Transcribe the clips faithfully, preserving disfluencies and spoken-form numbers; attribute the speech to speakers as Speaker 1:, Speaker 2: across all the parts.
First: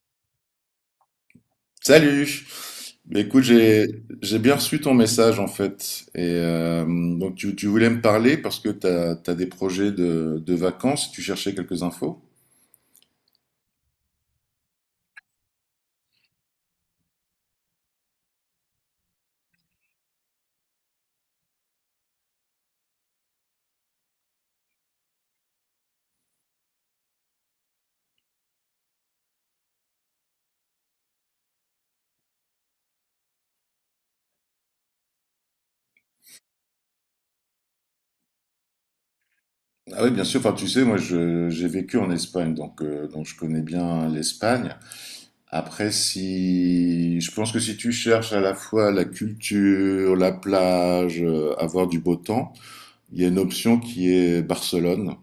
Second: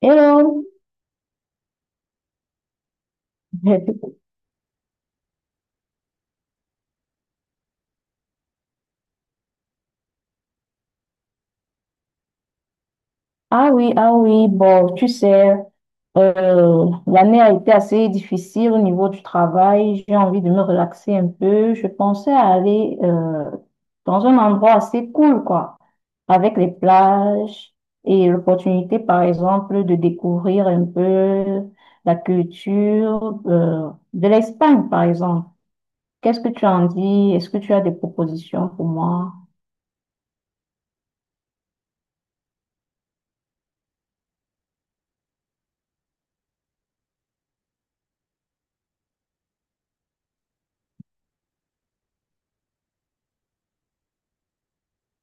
Speaker 1: Hello.
Speaker 2: Salut! Mais écoute, j'ai j'ai bien reçu ton message en fait. Et euh, donc tu, tu voulais me parler parce que tu as, des projets de, de vacances, tu cherchais quelques infos.
Speaker 1: Ah oui, ah oui, bon, tu sais, euh, l'année a été assez difficile au niveau du travail. J'ai envie de me relaxer un peu. Je pensais à aller euh, dans un endroit assez cool, quoi, avec les plages et l'opportunité, par exemple, de découvrir un peu la culture euh, de l'Espagne, par exemple. Qu'est-ce que tu en dis? Est-ce que tu as des propositions pour moi?
Speaker 2: Ah oui, bien sûr. Enfin, tu sais, moi je- j'ai vécu en Espagne, donc euh, donc je connais bien l'Espagne. Après, si je pense que si tu cherches à la fois la culture, la plage, euh, avoir du beau temps. Il y a une option qui est Barcelone,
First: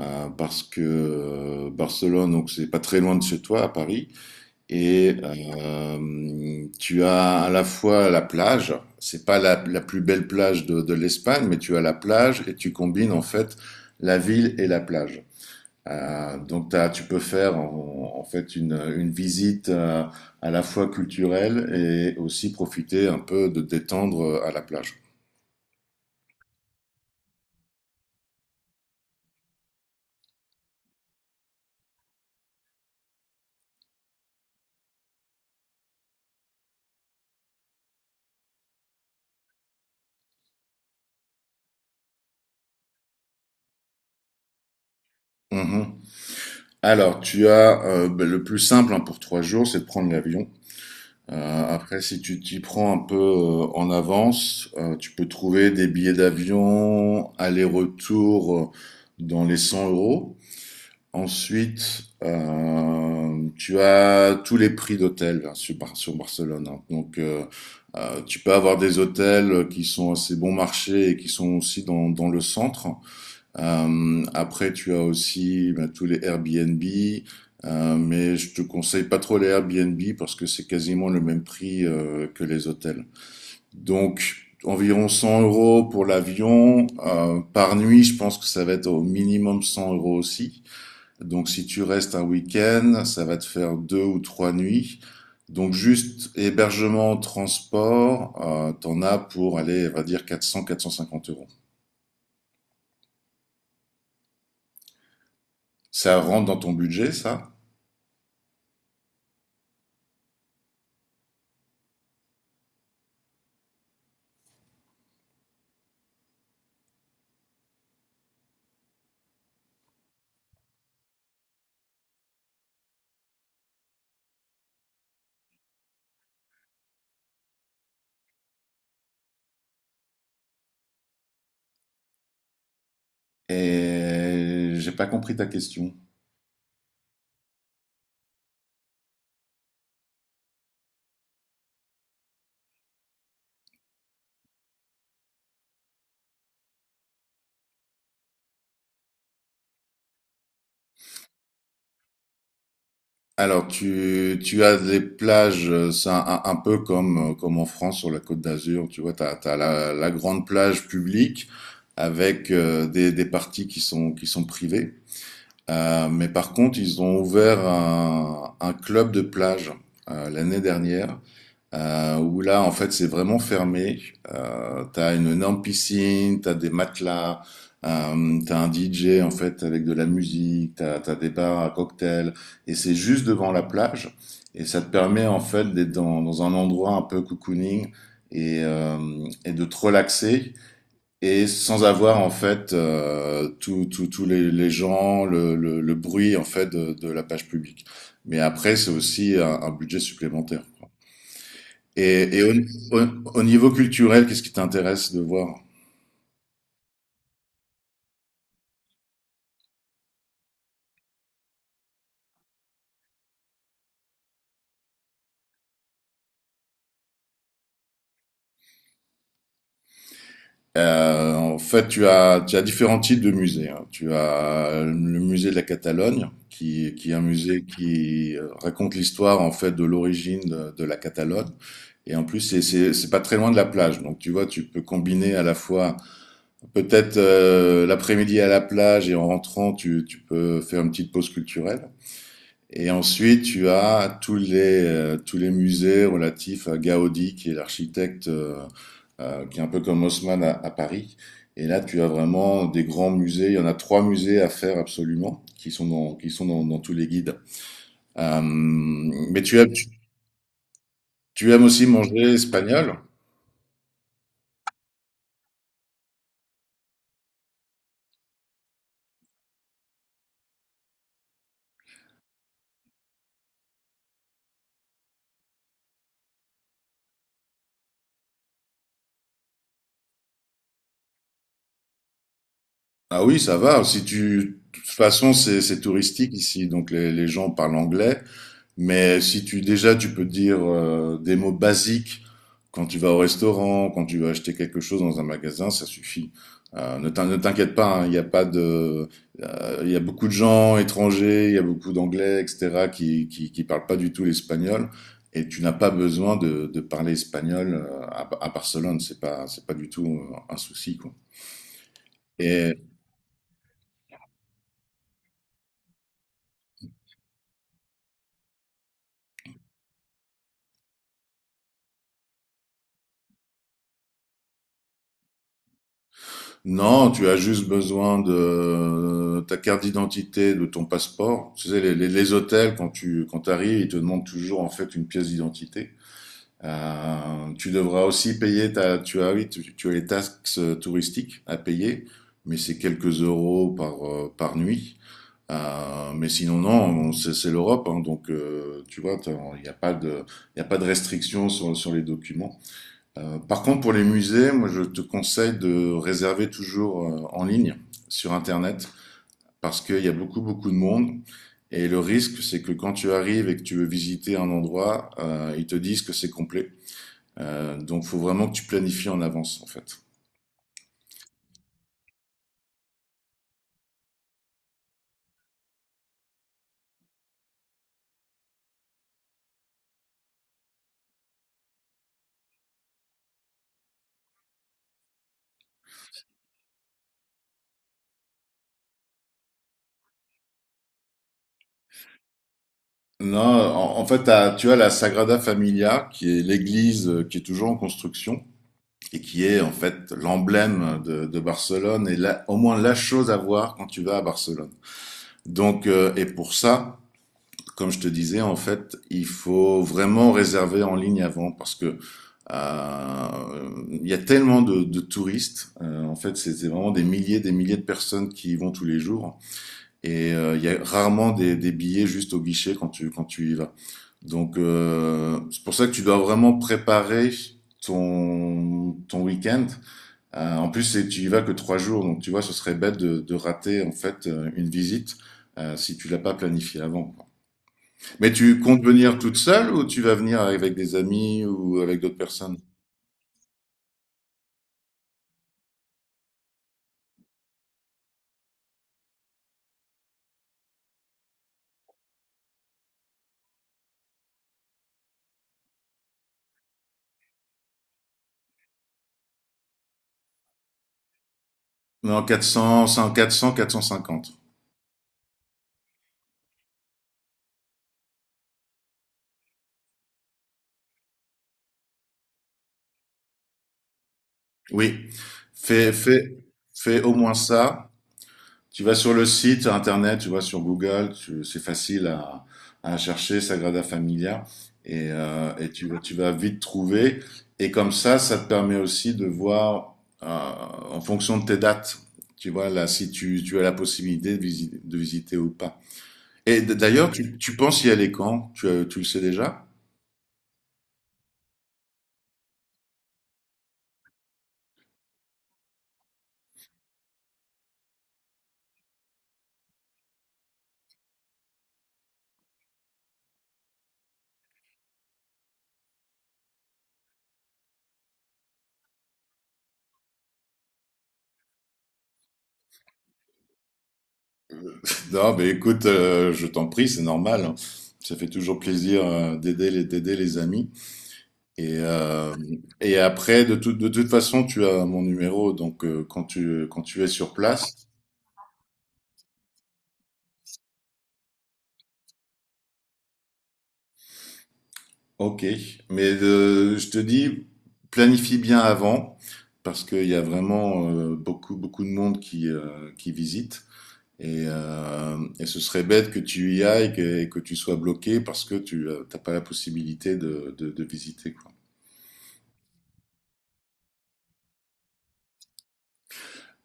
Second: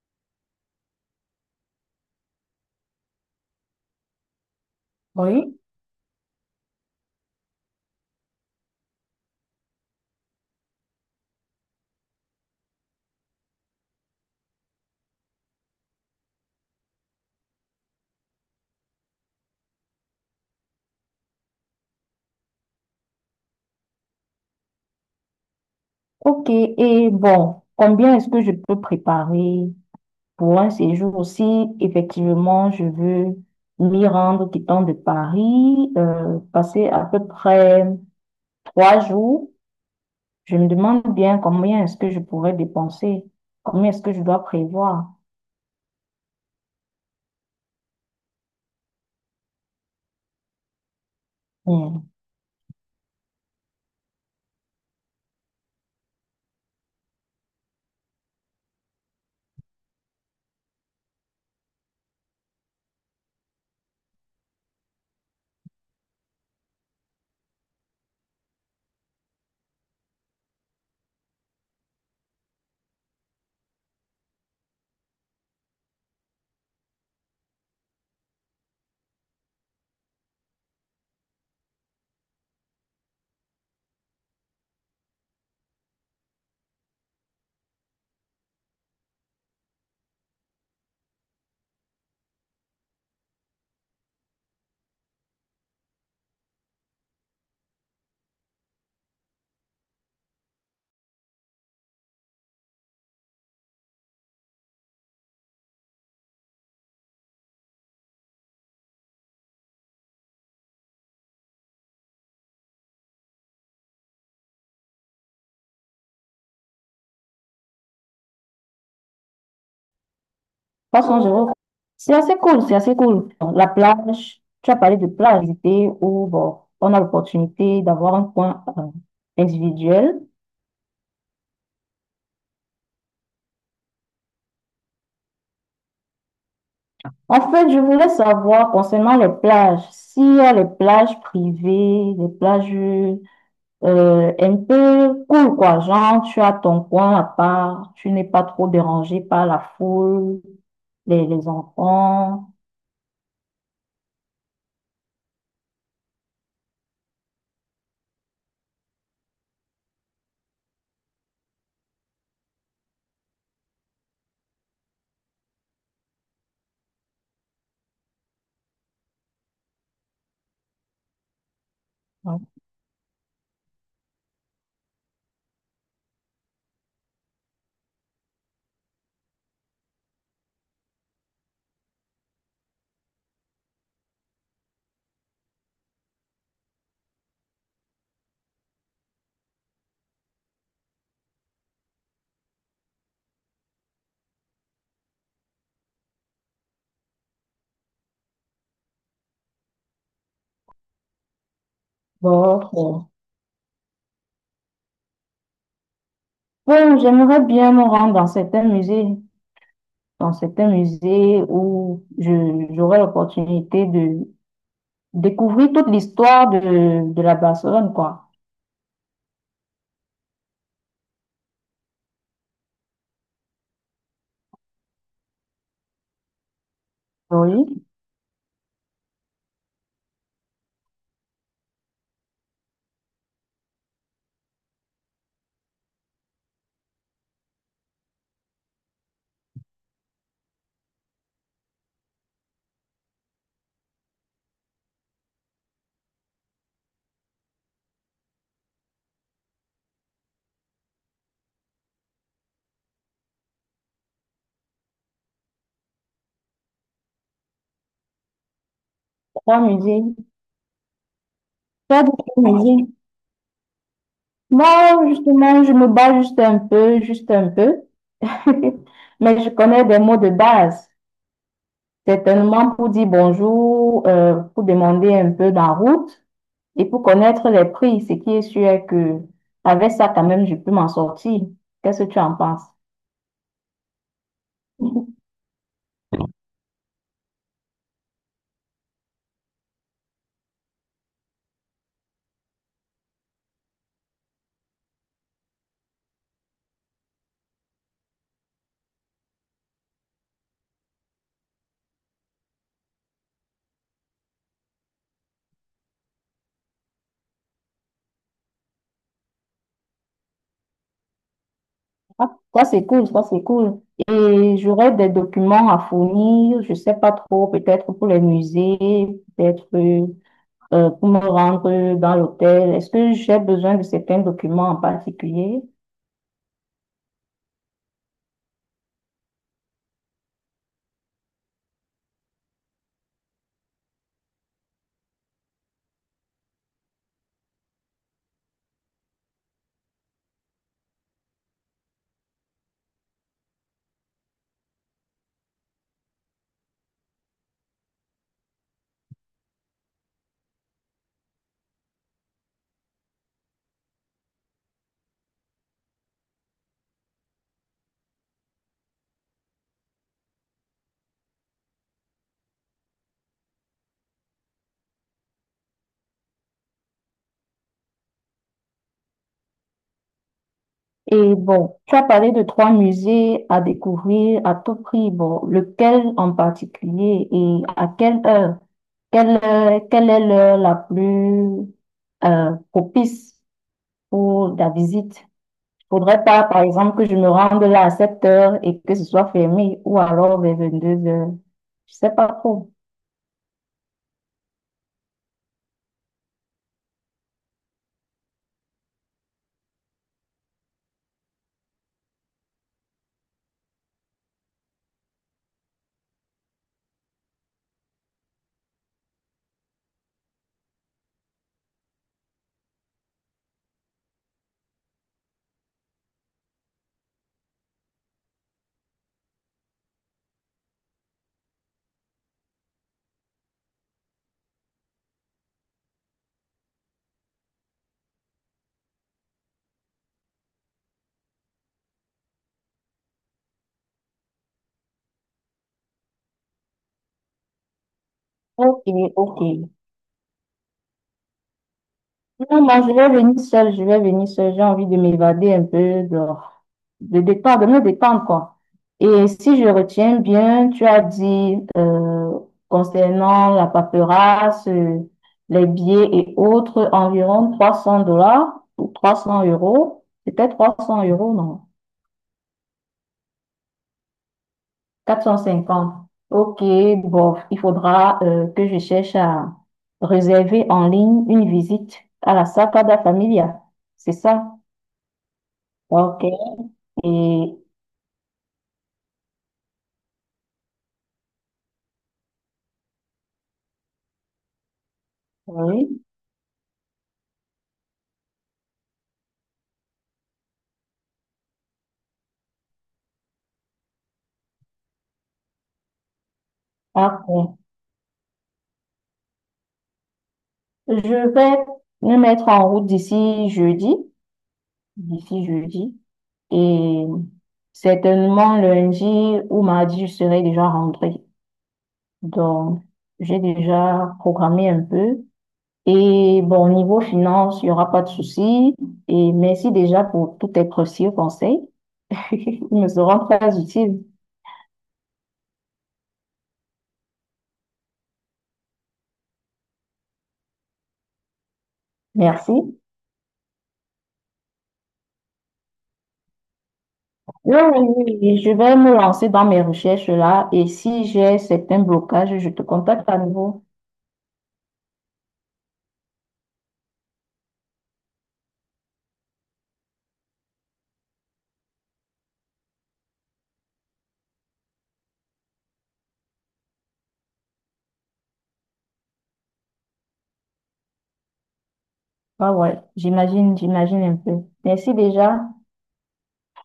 Speaker 2: euh, parce que euh, Barcelone, donc c'est pas très loin de chez toi, à Paris, et
Speaker 1: Oui.
Speaker 2: euh, tu as à la fois la plage, c'est pas la, la plus belle plage de, de l'Espagne, mais tu as la plage et tu combines en fait la ville et la plage. Euh, donc t'as- tu peux faire en, en fait une, une visite euh, à la fois culturelle et aussi profiter un peu de détendre à la plage.
Speaker 1: Ok, et bon, combien est-ce que je peux préparer pour un séjour si effectivement je veux m'y rendre quittant de Paris, euh, passer à peu près trois jours? Je me demande bien combien est-ce que je pourrais dépenser, combien est-ce que je dois prévoir.
Speaker 2: Mmh Alors, tu as, heu, beh, le plus simple, hein, pour trois jours, c'est de prendre l'avion. Heu, après,
Speaker 1: Hmm.
Speaker 2: si tu t'y prends un peu, heu, en avance, heu, tu peux trouver des billets d'avion aller-retour, heu, dans les cent euros. Ensuite, hem, tu as tous les prix d'hôtels sur Bar sur Barcelone, hein. Donc, heu heu, tu peux avoir des hôtels, qui sont assez bon marché et qui sont aussi dans dans le centre. Euh, après, tu as aussi bah, tous les Airbnb, euh, mais je te conseille pas trop les Airbnb parce que c'est quasiment le même prix euh, que les hôtels. Donc, environ cent euros pour l'avion. Euh, par nuit, je pense que ça va être au minimum cent euros aussi. Donc, si tu restes un week-end, ça va te faire deux ou trois nuits. Donc, juste hébergement, transport, euh, t'en as pour aller, on va dire, quatre cents-quatre cent cinquante euros. Ça rentre dans ton budget, ça?
Speaker 1: trois cents euros, c'est assez cool, c'est assez cool. La plage, tu as parlé de plage, c'était où bon, on a l'opportunité d'avoir un coin euh, individuel.
Speaker 2: Et j'ai pas compris ta question.
Speaker 1: En fait, je voulais savoir concernant les plages, s'il y a les plages privées, les plages euh, un peu cool, quoi. Genre, tu as ton coin à part, tu n'es pas trop dérangé par la foule, les, les enfants,
Speaker 2: Alors, tu, tu as des plages, euh, c'est un, un- un peu comme, euh, comme en France sur la Côte d'Azur, tu vois, tu as, la, la grande plage publique avec euh, des, des parties qui sont, qui sont privées. Euh, mais par contre, ils ont ouvert un, un club de plage euh, l'année dernière euh, où là, en fait, c'est vraiment fermé. Euh, t'as une énorme piscine, t'as des matelas, euh, t'as un D J, en fait, avec de la musique, t'as, t'as des bars à cocktails, et c'est juste devant la plage. Et ça te permet, en fait, d'être dans, dans un endroit un peu cocooning et, euh, et de te relaxer. Et sans avoir en fait euh, tous tous tous les, les gens, le, le, le bruit en fait de, de la page publique. Mais après, c'est aussi un un budget supplémentaire. Et, et au, au-
Speaker 1: d'autres.
Speaker 2: au niveau culturel, qu'est-ce qui t'intéresse de voir?
Speaker 1: Bon, j'aimerais bien me rendre dans certains musées, dans certains musées où je, j'aurai l'opportunité de découvrir toute l'histoire de, de la Barcelone, quoi.
Speaker 2: Euh, en fait, tu as, tu as différents types de musées, hein. Tu as le musée de la Catalogne, qui, qui est un musée
Speaker 1: Oui,
Speaker 2: qui euh, raconte l'histoire en fait de l'origine de, de la Catalogne. Et en plus, c'est, c'est, c'est pas très loin de la plage. Donc, tu vois, tu peux combiner à la fois peut-être euh, l'après-midi à la plage et en rentrant, tu, tu peux faire une petite pause culturelle. Et ensuite, tu as tous les, euh, tous les musées relatifs à Gaudi, qui est l'architecte, euh, euh, qui est un peu comme Haussmann à, à Paris. Et là, tu as vraiment des grands musées. Il y en a trois musées à faire absolument, qui sont dans, qui sont dans, dans tous les guides. Euh, mais tu
Speaker 1: trois
Speaker 2: aimes, tu,
Speaker 1: musées,
Speaker 2: tu aimes aussi
Speaker 1: trois
Speaker 2: manger
Speaker 1: musées.
Speaker 2: espagnol?
Speaker 1: Non, justement, je me bats juste un peu, juste un peu. Mais je connais des mots de base. Certainement pour dire bonjour, euh, pour demander un peu la route et pour connaître les prix. Ce qui est sûr est que avec ça, quand même, je peux m'en sortir. Qu'est-ce que tu en penses?
Speaker 2: Ah oui, ça va. Si tu, de toute façon, c'est c'est touristique ici, donc les, les gens parlent anglais. Mais si tu déjà, tu peux dire euh, des mots basiques quand tu vas au restaurant, quand tu vas acheter quelque chose dans un magasin, ça suffit. Euh, ne t'in- ne t'inquiète pas, hein, il y a pas de, euh, il y a beaucoup de gens étrangers, il y a beaucoup d'anglais, et cetera qui qui qui parlent pas du tout l'espagnol. Et tu n'as pas besoin de, de parler espagnol euh, à, à Barcelone. C'est pas c'est pas du tout euh, un souci quoi.
Speaker 1: Ah, ça, c'est cool, ça, c'est cool. Et j'aurai des documents à fournir, je sais pas trop, peut-être pour les musées, peut-être. Euh, pour me rendre dans l'hôtel? Est-ce que j'ai besoin de certains documents en particulier?
Speaker 2: Non, tu as juste besoin de euh, ta carte d'identité, de ton passeport. Tu sais, les, les- les hôtels, quand tu quand t'arrives, ils te demandent toujours en fait une pièce d'identité. Euh, tu devras aussi payer ta, tu as, oui, tu, tu as les taxes euh, touristiques à payer, mais c'est quelques euros par euh, par nuit. Euh, mais sinon, non, c'est c'est l'Europe, hein, donc euh, tu vois, t'as- il n'y a pas de, il y a pas de restrictions sur sur les documents. Euh, par contre, pour les musées, moi, je te conseille de réserver toujours euh, en ligne sur Internet parce qu'il y a beaucoup, beaucoup de monde. Et le risque, c'est que quand tu arrives et que tu veux visiter un endroit, euh, ils te disent que c'est complet. Euh, donc, faut vraiment que tu planifies en avance, en fait.
Speaker 1: Et bon, tu as parlé de trois musées à découvrir à tout prix. Bon, lequel en particulier et à quelle heure? Quelle, heure- quelle est l'heure la plus euh, propice pour la visite? Il ne faudrait pas, par exemple, que je me rende là à sept heures et que ce soit fermé ou alors vers vingt-deux heures. Je ne sais pas trop.
Speaker 2: Non, en, en fait, t'as- tu as la Sagrada Familia, qui est l'église euh, qui est toujours en construction, et qui est en fait l'emblème de, de Barcelone et là, au moins la chose à voir quand tu vas à Barcelone. Donc, euh, et pour ça, comme je te disais, en fait, il faut vraiment réserver en ligne avant parce que euh, il euh, y a tellement de, de touristes. Euh, en fait, c'est vraiment des milliers, des milliers de personnes qui y vont tous les jours. Et euh, il euh, y a rarement des, des billets juste au guichet quand tu quand tu y vas. Donc euh, c'est pour ça que tu dois vraiment préparer ton ton week-end euh, en plus, c'est- tu y vas que trois jours, donc tu vois, ce serait bête de, de rater en fait euh, une visite euh, si tu l'as pas planifiée avant, quoi. Mais tu comptes
Speaker 1: Ok,
Speaker 2: venir toute
Speaker 1: ok.
Speaker 2: seule ou tu vas venir avec des amis ou avec d'autres personnes?
Speaker 1: Non, moi, je vais venir seule, je vais venir seule. J'ai envie de m'évader un peu, de, de détendre, de me détendre, quoi. Et si je retiens bien, tu as dit euh, concernant la paperasse, euh, les billets et autres, environ trois cents dollars ou trois cents euros. C'était trois cents euros, non?
Speaker 2: Non, quatre quatre cents, cent quatre cents, quatre cent cinquante.
Speaker 1: Quatre cent cinquante. OK, bon, il faudra euh, que je cherche à réserver en ligne une visite à la Sagrada Familia. C'est ça?
Speaker 2: Oui, fais,
Speaker 1: OK.
Speaker 2: fais, fais au moins
Speaker 1: Et
Speaker 2: ça. Tu vas sur le site internet, tu vas sur Google, tu- c'est facile à, à chercher, Sagrada Familia, et, euh, et tu, vas-
Speaker 1: oui,
Speaker 2: tu vas vite trouver. Et comme ça, ça te permet aussi de voir, euh, en fonction de tes dates, tu vois, là, si tu, tu as la possibilité de visiter, de visiter, ou pas. Et d- d'ailleurs,
Speaker 1: ah,
Speaker 2: tu, tu
Speaker 1: bon.
Speaker 2: penses y aller quand? Tu, euh, tu le sais déjà?
Speaker 1: Je vais me mettre en route d'ici jeudi, d'ici jeudi, et certainement lundi ou mardi, je serai déjà rentrée. Donc, j'ai déjà programmé un peu. Et bon, niveau finance, il n'y aura pas de souci. Et merci déjà pour tous tes précieux conseils. Ils me seront très utiles.
Speaker 2: Non, mais écoute, euh, je t'en prie, c'est normal, hein. Ça fait toujours plaisir, euh, d'aider les, d'aider les amis. Et, euh,
Speaker 1: Merci.
Speaker 2: et après, de, tout- de toute façon, tu as mon numéro, donc euh, quand tu, quand tu es sur
Speaker 1: Oui,
Speaker 2: place,
Speaker 1: oui, oui, je vais me lancer dans mes recherches là et si j'ai certains blocages, je te contacte à nouveau.
Speaker 2: ok. Mais euh, je te dis, planifie bien avant, parce qu'il y a vraiment euh, beaucoup, beaucoup de monde qui, euh, qui visite. Et, euh, et ce serait bête que tu y ailles que- et que, tu sois bloqué parce que tu n'as pas la possibilité de, de, de visiter, quoi.
Speaker 1: Ah ouais, j'imagine, j'imagine un peu. Merci déjà.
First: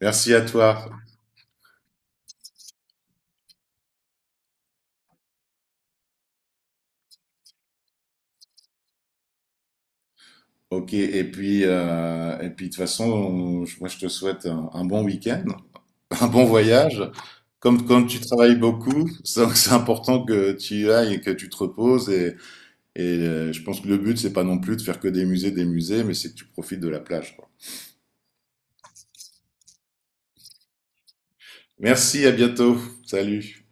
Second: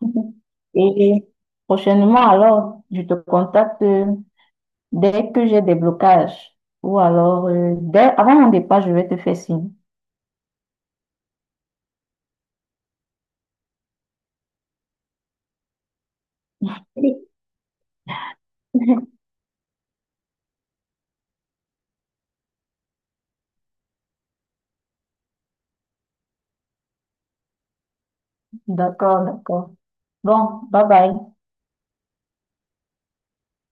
Speaker 2: Merci à toi.
Speaker 1: Et prochainement, alors, je te contacte dès que j'ai des blocages ou alors, euh, dès, avant mon départ, je vais te faire signe.
Speaker 2: Ok, et puis, euh, et puis de toute façon, on- moi je te souhaite un un bon week-end, un bon voyage. Comme, comme tu travailles beaucoup, c'est c'est important que tu y ailles et que tu te reposes. Et, et euh, je pense que le but, c'est pas non plus de faire que des musées, des musées, mais c'est que tu profites de la plage, quoi.
Speaker 1: D'accord, d'accord. Bon, bye bye.
Speaker 2: Merci, à bientôt. Salut.